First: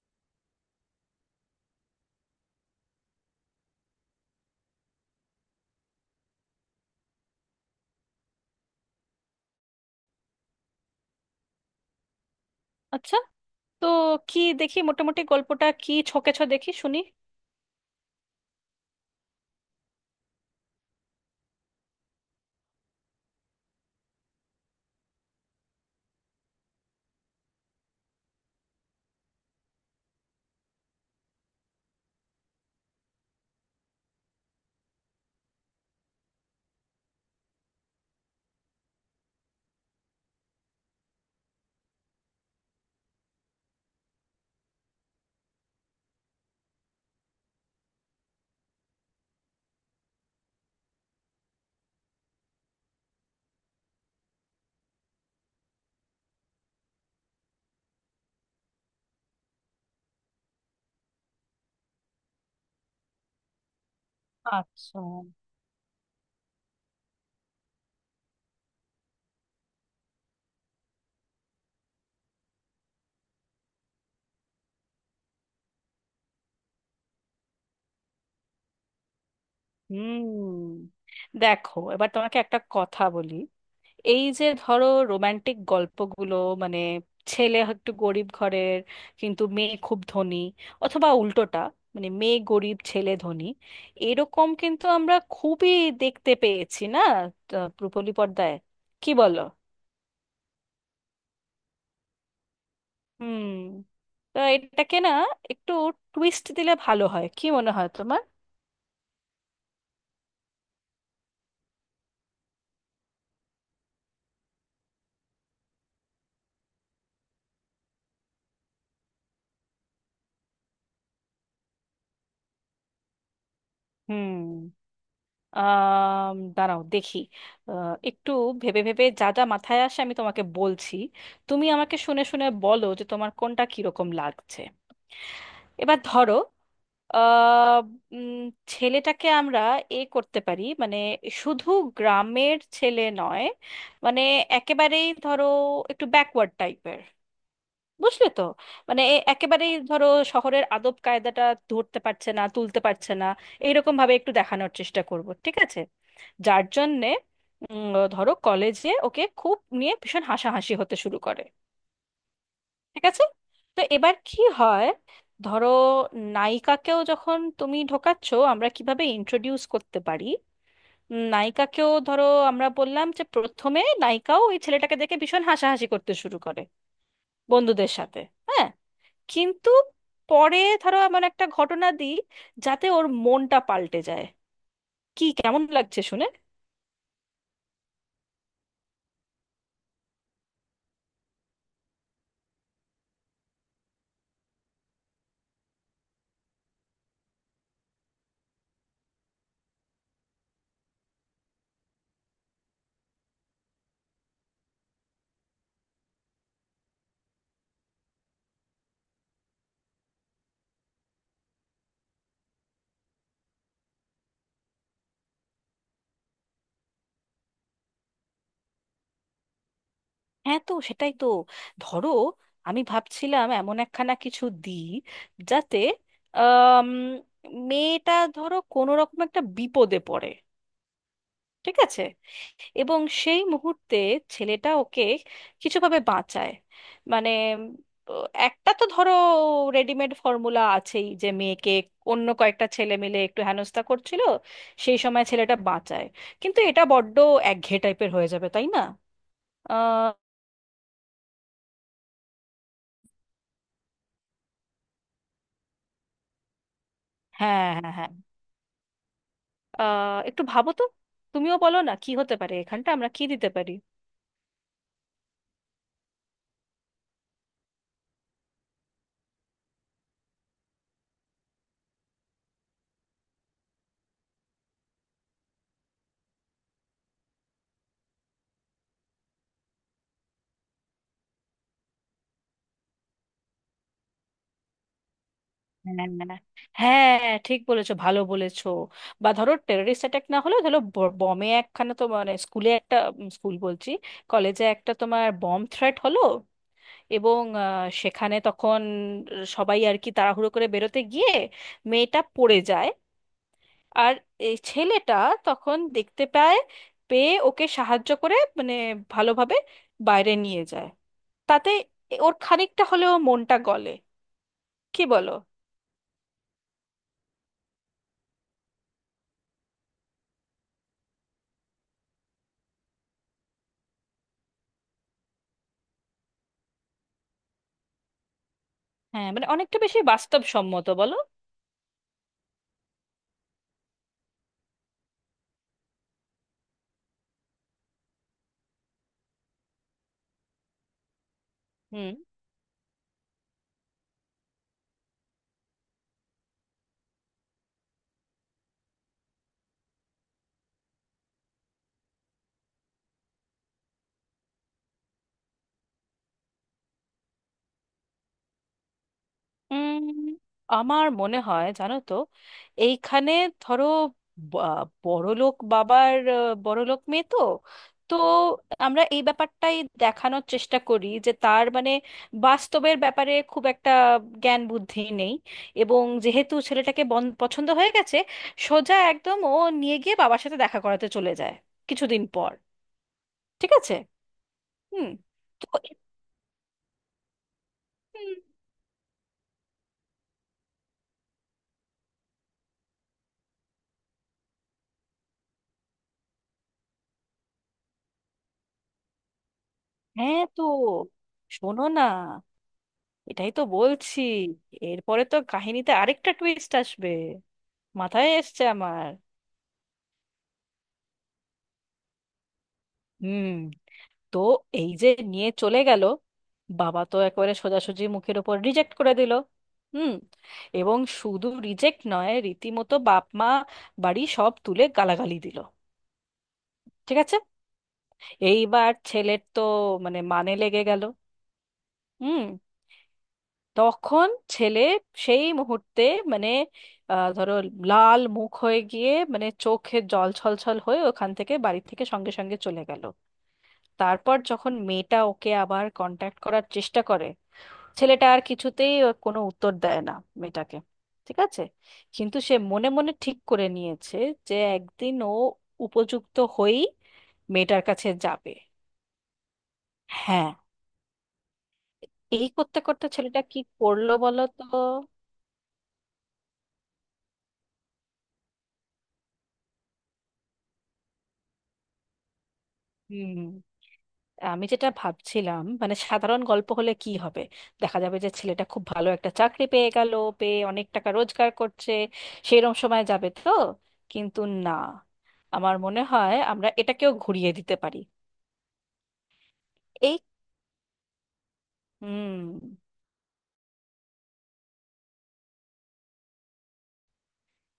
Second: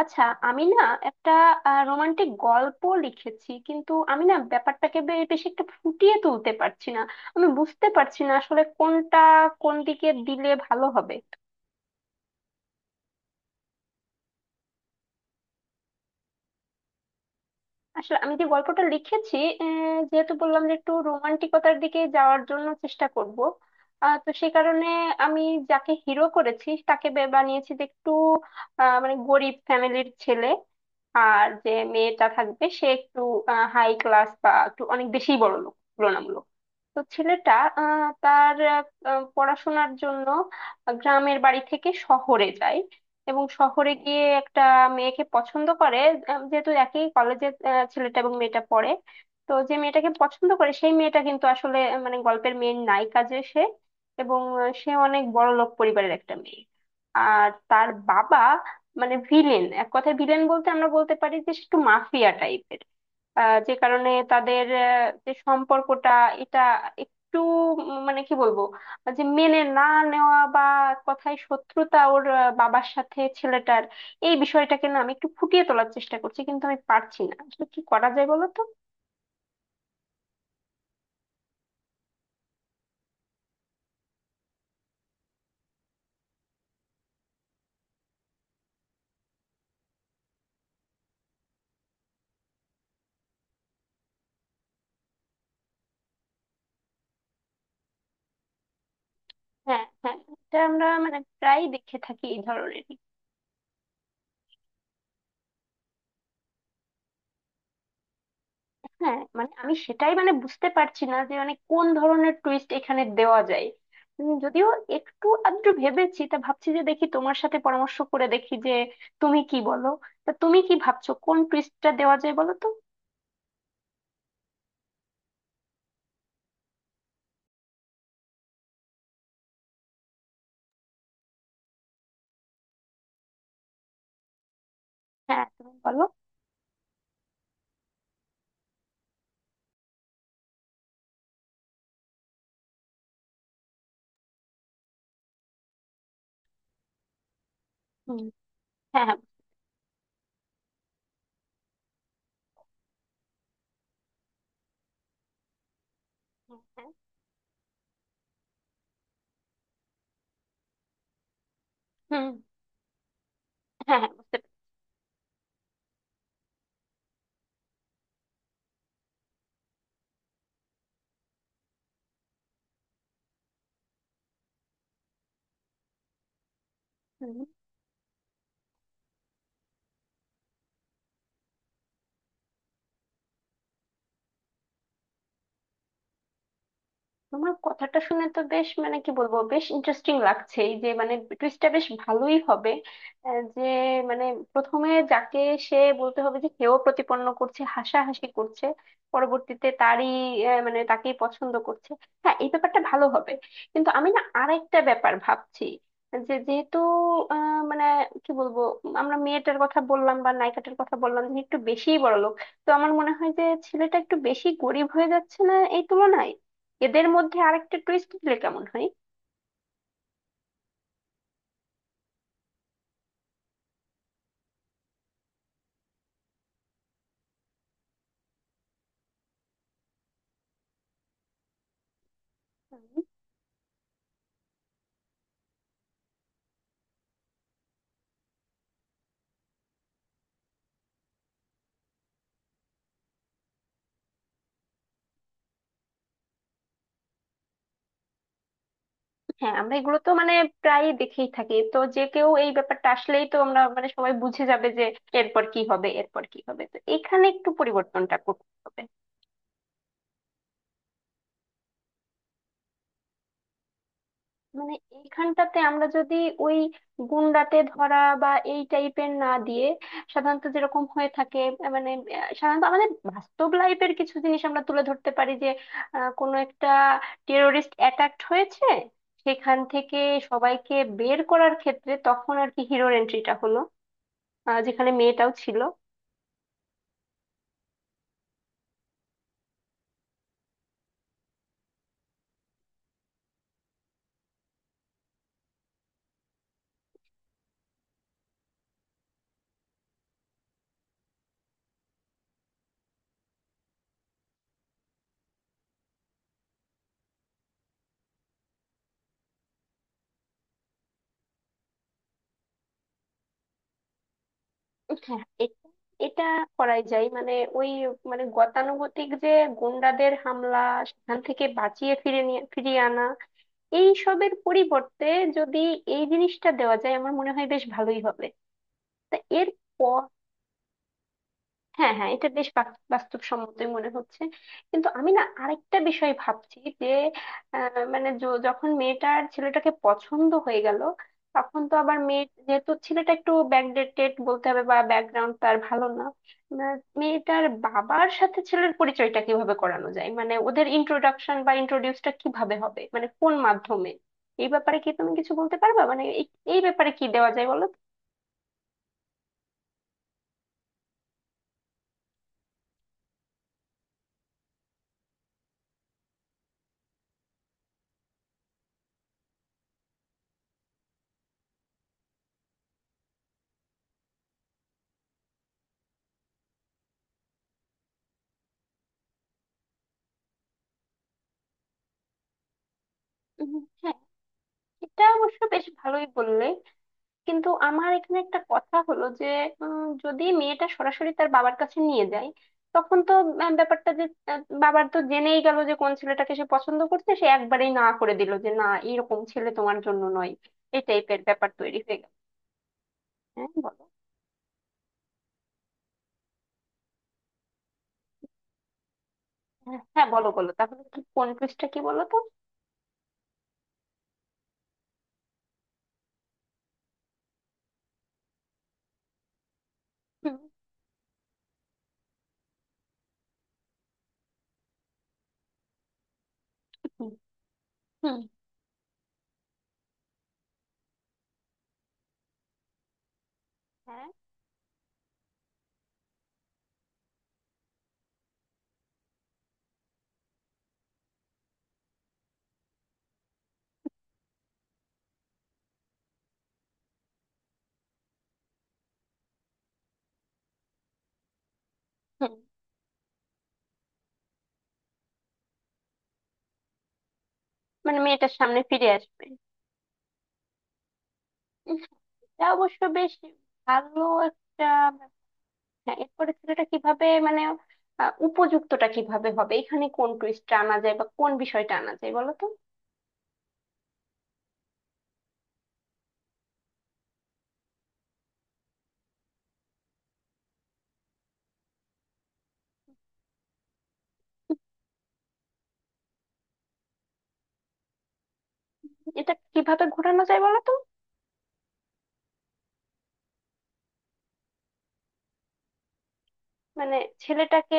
আচ্ছা। আমি না একটা রোমান্টিক গল্প লিখেছি, কিন্তু আমি না ব্যাপারটাকে বেশি একটা ফুটিয়ে তুলতে পারছি না। আমি বুঝতে পারছি না আসলে কোনটা কোন দিকে দিলে ভালো হবে। আচ্ছা। তো কি দেখি, মোটামুটি গল্পটা কি ছকেছ দেখি শুনি। আসলে আমি যে গল্পটা লিখেছি, যেহেতু বললাম যে একটু রোমান্টিকতার দিকে যাওয়ার জন্য চেষ্টা করব, তো সেই কারণে আমি যাকে হিরো করেছি তাকে বানিয়েছি যে একটু মানে গরিব ফ্যামিলির ছেলে। আর যে মেয়েটা থাকবে সে একটু হাই ক্লাস বা একটু অনেক বেশি বড় লোক তুলনামূলক। তো ছেলেটা তার পড়াশোনার জন্য গ্রামের বাড়ি থেকে শহরে যায়, এবং শহরে গিয়ে একটা মেয়েকে পছন্দ করে। যেহেতু একই কলেজে ছেলেটা এবং মেয়েটা পড়ে, তো যে মেয়েটাকে পছন্দ করে সেই মেয়েটা কিন্তু আসলে মানে গল্পের মেয়ের নায়িকা যে সে, এবং সে অনেক বড় লোক পরিবারের একটা মেয়ে। আর তার বাবা মানে ভিলেন, এক কথায় ভিলেন বলতে আমরা বলতে পারি যে সে একটু মাফিয়া টাইপের। যে কারণে তাদের আচ্ছা। যে সম্পর্কটা, এটা একটু মানে কি বলবো, যে মেনে না নেওয়া বা কথায় শত্রুতা ওর বাবার সাথে ছেলেটার। এই বিষয়টাকে না আমি একটু ফুটিয়ে তোলার চেষ্টা করছি, কিন্তু আমি পারছি না। আসলে কি করা যায় বলো তো? হুম, দেখো, এবার তোমাকে একটা কথা বলি। এই যে ধরো রোমান্টিক গল্পগুলো, মানে ছেলে একটু গরিব ঘরের কিন্তু মেয়ে খুব ধনী, অথবা উল্টোটা, মানে মেয়ে গরিব ছেলে ধনী, এরকম কিন্তু আমরা খুবই দেখতে পেয়েছি না রূপলী পর্দায়, কি বলো? হ্যাঁ হ্যাঁ, এটা আমরা মানে প্রায়ই দেখে থাকি এই ধরনের। হুম। তো এটাকে না একটু টুইস্ট দিলে ভালো হয়, কি মনে হয় তোমার? হ্যাঁ মানে আমি সেটাই মানে বুঝতে পারছি না যে মানে কোন ধরনের টুইস্ট এখানে দেওয়া যায়। যদিও একটু আধটু ভেবেছি, তা ভাবছি যে দেখি তোমার সাথে পরামর্শ করে দেখি যে তুমি কি বলো। তা তুমি কি ভাবছো কোন টুইস্টটা দেওয়া যায় বলো তো? হুম। আম, দাঁড়াও দেখি। একটু ভেবে ভেবে যা যা মাথায় আসে আমি তোমাকে বলছি, তুমি আমাকে শুনে শুনে বলো যে তোমার কোনটা কিরকম লাগছে। হ্যাঁ তুমি এবার বলো। ধরো, আহ, উম, ছেলেটাকে আমরা এ করতে পারি, মানে শুধু গ্রামের ছেলে নয়, মানে একেবারেই ধরো একটু ব্যাকওয়ার্ড টাইপের, হুম। বুঝলে তো? মানে হ্যাঁ হ্যাঁ একেবারেই ধরো শহরের আদব কায়দাটা ধরতে পারছে না, তুলতে পারছে না, এইরকম ভাবে একটু দেখানোর চেষ্টা করব। ঠিক আছে? হ্যাঁ। যার হ্যাঁ জন্যে ধরো কলেজে ওকে খুব নিয়ে ভীষণ হাসাহাসি হতে শুরু করে। হুম। ঠিক আছে? তো হ্যাঁ হ্যাঁ এবার বুঝতে কি হয়, ধরো নায়িকাকেও যখন তুমি ঢোকাচ্ছ আমরা কিভাবে ইন্ট্রোডিউস করতে পারি? নায়িকাকেও ধরো আমরা বললাম যে প্রথমে নায়িকাও ওই ছেলেটাকে দেখে ভীষণ হাসাহাসি করতে শুরু করে পারছি। বন্ধুদের সাথে। হ্যাঁ, কিন্তু পরে ধরো এমন একটা ঘটনা দিই যাতে ওর মনটা পাল্টে যায়। কি কেমন লাগছে শুনে? তোমার কথাটা শুনে তো বেশ, মানে কি বলবো, বেশ ইন্টারেস্টিং লাগছে, এই যে মানে টুইস্টটা বেশ ভালোই হবে। যে মানে প্রথমে যাকে সে বলতে হবে যে সেও প্রতিপন্ন করছে হাসাহাসি করছে, পরবর্তীতে তারই মানে তাকেই পছন্দ করছে। হ্যাঁ এই ব্যাপারটা ভালো হবে। কিন্তু আমি না আরেকটা ব্যাপার ভাবছি, যে যেহেতু মানে কি বলবো, আমরা মেয়েটার কথা বললাম বা নায়িকাটার কথা বললাম যে একটু বেশিই বড়লোক, তো আমার মনে হয় যে ছেলেটা একটু বেশি গরিব হয়ে যাচ্ছে না এই তুলনায়? এদের মধ্যে আরেকটা টুইস্ট দিলে কেমন হয়? হ্যাঁ তো সেটাই তো। ধরো আমি ভাবছিলাম এমন একখানা কিছু দিই যাতে, আম, মেয়েটা ধরো কোনো রকম একটা বিপদে পড়ে, ঠিক আছে, এবং হুম। সেই মুহূর্তে ছেলেটা ওকে কিছুভাবে বাঁচায়। মানে একটা তো ধরো রেডিমেড ফর্মুলা আছেই যে মেয়েকে অন্য কয়েকটা ছেলে মিলে একটু হেনস্থা করছিল, সেই সময় ছেলেটা বাঁচায়। কিন্তু এটা বড্ড একঘেয়ে টাইপের হয়ে যাবে, তাই না? হ্যাঁ আমরা এগুলো আহ, তো মানে প্রায় দেখেই থাকি তো, যে কেউ এই ব্যাপারটা আসলেই তো আমরা মানে সবাই বুঝে যাবে যে এরপর কি হবে এরপর কি হবে। তো এখানে একটু হ্যাঁ হ্যাঁ হ্যাঁ, পরিবর্তনটা করতে হবে। একটু ভাবো তো, তুমিও বলো না কি হতে পারে, এখানটা আমরা কি দিতে পারি? মানে এইখানটাতে আমরা যদি ওই গুন্ডাতে ধরা বা এই টাইপের না দিয়ে, সাধারণত যেরকম হয়ে থাকে মানে সাধারণত আমাদের বাস্তব লাইফের কিছু জিনিস আমরা তুলে ধরতে পারি, যে কোনো একটা টেরোরিস্ট অ্যাটাক হয়েছে, সেখান থেকে সবাইকে বের করার ক্ষেত্রে তখন আর কি হিরোর এন্ট্রিটা হলো, যেখানে মেয়েটাও ছিল। হ্যাঁ হ্যাঁ, ঠিক বলেছো, ভালো বলেছো। বা ধরো টেররিস্ট অ্যাটাক না হলেও ধরো বমে একখানা, তো মানে স্কুলে একটা, স্কুল বলছি, কলেজে একটা তোমার বম থ্রেট হলো। এবং সেখানে তখন সবাই আর কি তাড়াহুড়ো করে বেরোতে গিয়ে মেয়েটা পড়ে যায়, আর এই ছেলেটা তখন দেখতে পায়, পেয়ে ওকে সাহায্য করে, মানে ভালোভাবে বাইরে নিয়ে যায়। তাতে ওর খানিকটা হলেও মনটা গলে। কি হ্যাঁ বলো? এটা করাই যায়। মানে ওই মানে গতানুগতিক যে গুন্ডাদের হামলা, সেখান থেকে বাঁচিয়ে ফিরে নিয়ে ফিরিয়ে আনা, এই সবের পরিবর্তে যদি এই জিনিসটা দেওয়া যায় আমার মনে হয় বেশ ভালোই হবে। তা হ্যাঁ, মানে এর অনেকটা বেশি বাস্তবসম্মত, বলো? হ্যাঁ হ্যাঁ, এটা বেশ বাস্তবসম্মতই মনে হচ্ছে। কিন্তু আমি না আরেকটা বিষয় ভাবছি যে মানে যখন মেয়েটার ছেলেটাকে পছন্দ হয়ে গেল, তখন তো আবার হুম। মেয়ে যেহেতু ছেলেটা একটু ব্যাকডেটেড বলতে হবে বা ব্যাকগ্রাউন্ড তার ভালো না, না, মেয়েটার বাবার সাথে ছেলের পরিচয়টা কিভাবে করানো যায়? মানে ওদের ইন্ট্রোডাকশন বা ইন্ট্রোডিউসটা কিভাবে হবে, মানে কোন মাধ্যমে? এই ব্যাপারে কি তুমি কিছু বলতে পারবা, মানে এই এই ব্যাপারে কি দেওয়া যায় বলো তো? উম, আমার মনে হয় জানো তো, এইখানে ধরো, বা- বড়লোক বাবার বড়লোক মেয়ে তো, তো আমরা এই ব্যাপারটাই দেখানোর চেষ্টা করি যে তার মানে বাস্তবের ব্যাপারে খুব একটা জ্ঞান বুদ্ধি নেই। এবং যেহেতু ছেলেটাকে পছন্দ হয়ে গেছে, সোজা একদম ও নিয়ে গিয়ে বাবার সাথে দেখা করাতে চলে যায় কিছুদিন পর। উম, ঠিক আছে? হ্যাঁ এটা হুম, অবশ্য বেশ তো ভালোই বললে। কিন্তু আমার এখানে হুম, একটা কথা হলো যে যদি মেয়েটা সরাসরি তার বাবার কাছে নিয়ে যায়, তখন তো ব্যাপারটা যে বাবার তো জেনেই গেল যে কোন ছেলেটাকে সে পছন্দ করছে, সে একবারেই না করে দিল যে না এরকম ছেলে তোমার জন্য নয়। হ্যাঁ। তো এই টাইপের ব্যাপার তৈরি শোনো হয়ে না, গেল। হ্যাঁ এটাই তো বলো। বলছি, এরপরে তো কাহিনীতে আরেকটা টুইস্ট আসবে, মাথায় এসছে আমার। হ্যাঁ হ্যাঁ, বলো বলো তাহলে কি কোন পৃষ্ঠা কি বলো তো? হুম, তো এই যে নিয়ে চলে গেল, বাবা তো একেবারে সোজাসুজি মুখের ওপর রিজেক্ট করে দিল। হুম। হুম। এবং শুধু রিজেক্ট নয়, রীতিমতো বাপ মা বাড়ি সব তুলে গালাগালি দিল। হুম। ঠিক আছে? হুম। এইবার ছেলের তো মানে মানে লেগে গেল। হুম। হ্যাঁ। তখন ছেলে সেই মুহূর্তে মানে, ধরো লাল মুখ হয়ে গিয়ে মানে চোখে জল ছলছল হয়ে ওখান থেকে, বাড়ি থেকে সঙ্গে সঙ্গে চলে গেল। তারপর যখন মেয়েটা ওকে আবার কন্ট্যাক্ট করার চেষ্টা করে, ছেলেটা আর কিছুতেই ওর কোনো উত্তর দেয় না মেয়েটাকে। ঠিক আছে? হুম। কিন্তু সে মনে মনে ঠিক করে নিয়েছে যে একদিন ও উপযুক্ত হয়েই মেয়েটার মানে কাছে মেয়েটার যাবে। সামনে ফিরে আসবে। হ্যাঁ। উম, এটা এই করতে অবশ্য করতে বেশ ছেলেটা কি ভালো করলো বলো তো? একটা। হ্যাঁ এরপরে ছেলেটা কিভাবে মানে উপযুক্তটা কিভাবে হবে, এখানে কোন টুইস্টটা আনা যায় বা কোন বিষয়টা আনা যায় বলো তো? হুম, আমি যেটা ভাবছিলাম, মানে সাধারণ গল্প হলে কি হবে, দেখা যাবে যে ছেলেটা খুব ভালো একটা চাকরি পেয়ে গেল, পেয়ে অনেক টাকা রোজগার করছে, সেরম সময় যাবে তো। কিন্তু না, আমার মনে হয় আমরা এটাকেও ঘুরিয়ে দিতে পারি। এটা কিভাবে এই, ঘোরানো যায় বলো তো? হুম, মানে ছেলেটাকে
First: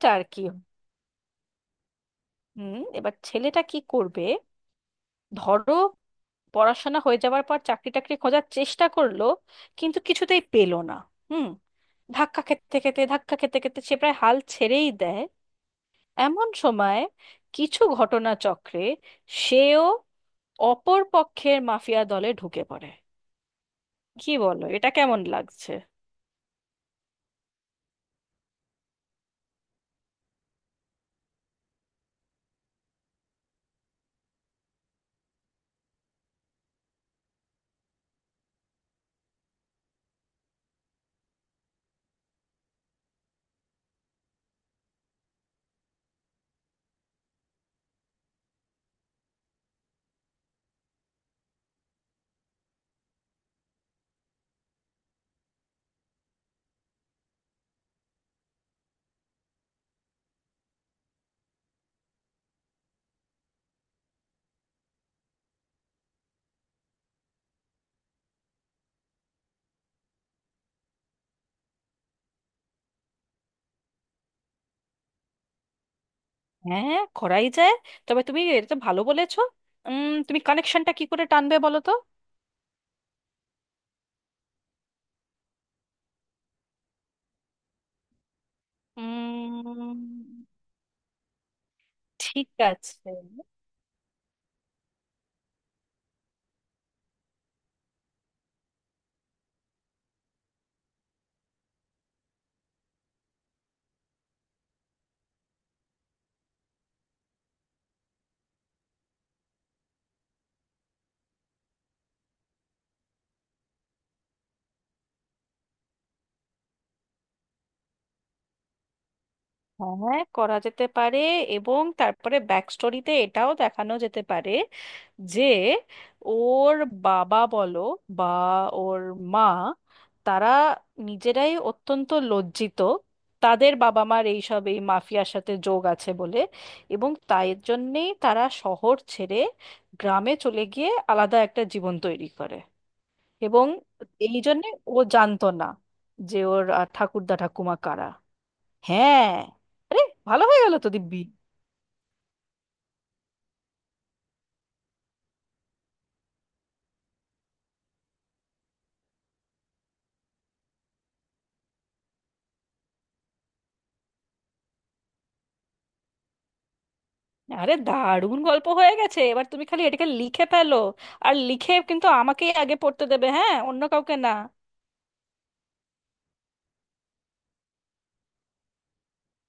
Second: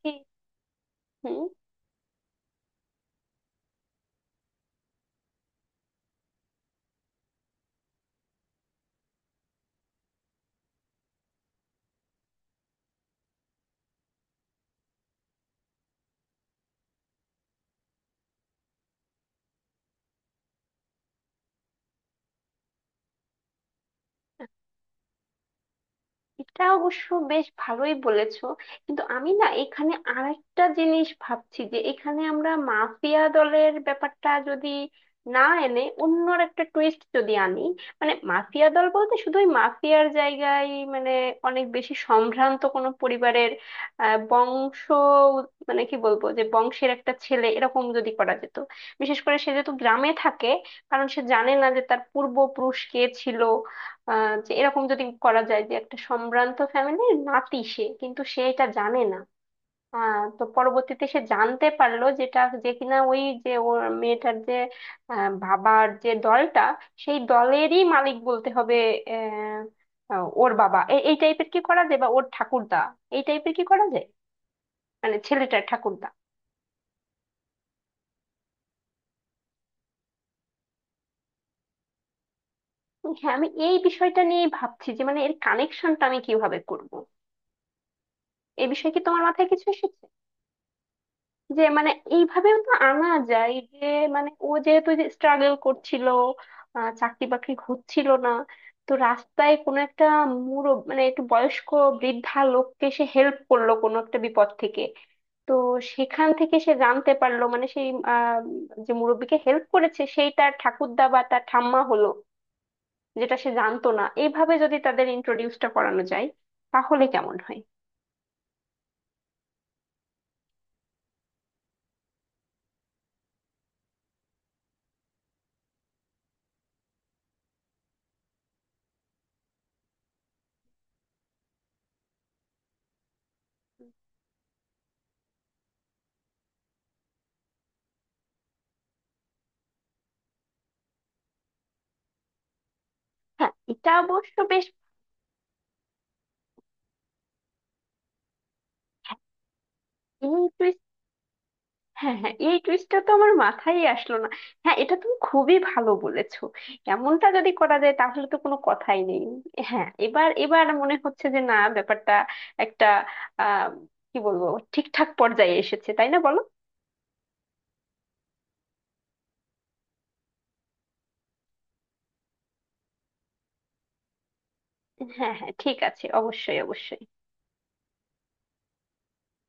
কি কি, হুম। হুম, এবার ছেলেটা কি করবে? ধরো পড়াশোনা হয়ে যাওয়ার পর চাকরি টাকরি খোঁজার চেষ্টা করলো কিন্তু কিছুতেই পেলো না। হুম, ধাক্কা খেতে খেতে ধাক্কা খেতে খেতে সে প্রায় হাল ছেড়েই দেয়। এমন সময় কিছু ঘটনাচক্রে সেও অপর পক্ষের মাফিয়া দলে ঢুকে পড়ে। কি বলো, এটা কেমন লাগছে? এটা অবশ্য বেশ ভালোই বলেছো। কিন্তু আমি না এখানে আরেকটা জিনিস ভাবছি, যে এখানে আমরা মাফিয়া দলের ব্যাপারটা যদি না এনে অন্যর একটা টুইস্ট যদি আনি, মানে মাফিয়া দল বলতে শুধুই মাফিয়ার জায়গায় মানে অনেক বেশি সম্ভ্রান্ত কোনো পরিবারের বংশ, মানে কি বলবো, যে বংশের একটা ছেলে এরকম যদি করা যেত। বিশেষ করে সে যেহেতু গ্রামে থাকে, কারণ সে জানে না যে তার পূর্বপুরুষ কে ছিল। যে এরকম যদি করা যায় যে একটা সম্ভ্রান্ত ফ্যামিলির নাতি সে, কিন্তু সে এটা জানে না। তো পরবর্তীতে সে জানতে পারলো, যেটা যে কিনা ওই যে ওর মেয়েটার যে বাবার যে দলটা, সেই দলেরই মালিক বলতে হবে। আহ আহ, ওর বাবা এই টাইপের কি করা যায় বা ওর ঠাকুরদা, এই টাইপের কি করা যায়, মানে ছেলেটার ঠাকুরদা। হ্যাঁ, করাই যায়, তবে তুমি এটা তো ভালো বলেছো। উম, তুমি কানেকশনটা কি করে টানবে বলো তো? হ্যাঁ আমি এই বিষয়টা নিয়ে ভাবছি যে মানে এর কানেকশনটা আমি কিভাবে করব, এই বিষয়ে কি তোমার মাথায় কিছু উম, এসেছে? যে মানে ঠিক এইভাবেও তো আনা আছে, যায় যে মানে ও যেহেতু যে স্ট্রাগল করছিল, চাকরি বাকরি হচ্ছিল না, তো রাস্তায় কোনো একটা মানে একটু বয়স্ক বৃদ্ধা লোককে সে হেল্প করলো কোনো একটা বিপদ থেকে। তো সেখান থেকে সে জানতে পারলো মানে সেই যে মুরব্বিকে হেল্প করেছে সেই তার ঠাকুরদা বা তার ঠাম্মা হলো, যেটা সে জানতো না। এইভাবে যদি তাদের ইন্ট্রোডিউসটা করানো যায় তাহলে কেমন হয়? হ্যাঁ করা যেতে পারে। এবং তারপরে ব্যাক স্টোরিতে এটাও দেখানো যেতে পারে যে ওর বাবা বলো বা ওর মা, তারা নিজেরাই অত্যন্ত লজ্জিত তাদের বাবা মার এইসব এই মাফিয়ার সাথে যোগ আছে বলে। এবং তাই জন্যেই তারা শহর ছেড়ে গ্রামে চলে গিয়ে আলাদা একটা জীবন তৈরি করে। হ্যাঁ এবং এটা অবশ্য এই বেশ। জন্যে ও জানতো না যে ওর ঠাকুরদা ঠাকুমা কারা। হ্যাঁ, আরে ভালো হয়ে গেল তো দিব্যি। হ্যাঁ হ্যাঁ এই টুইস্টটা তো আমার মাথায় আসলো না। হ্যাঁ এটা তুমি খুবই ভালো বলেছো। এমনটা যদি করা যায় তাহলে তো কোনো কথাই নেই। হ্যাঁ, এবার এবার মনে হচ্ছে যে না, ব্যাপারটা একটা আহ কি বলবো, ঠিকঠাক পর্যায়ে এসেছে, তাই না বলো? আরে দারুণ গল্প হয়ে গেছে, এবার তুমি খালি এটাকে লিখে ফেলো। আর লিখে কিন্তু আমাকেই আগে পড়তে দেবে, হ্যাঁ, অন্য কাউকে না। হ্যাঁ হ্যাঁ ঠিক আছে, অবশ্যই অবশ্যই।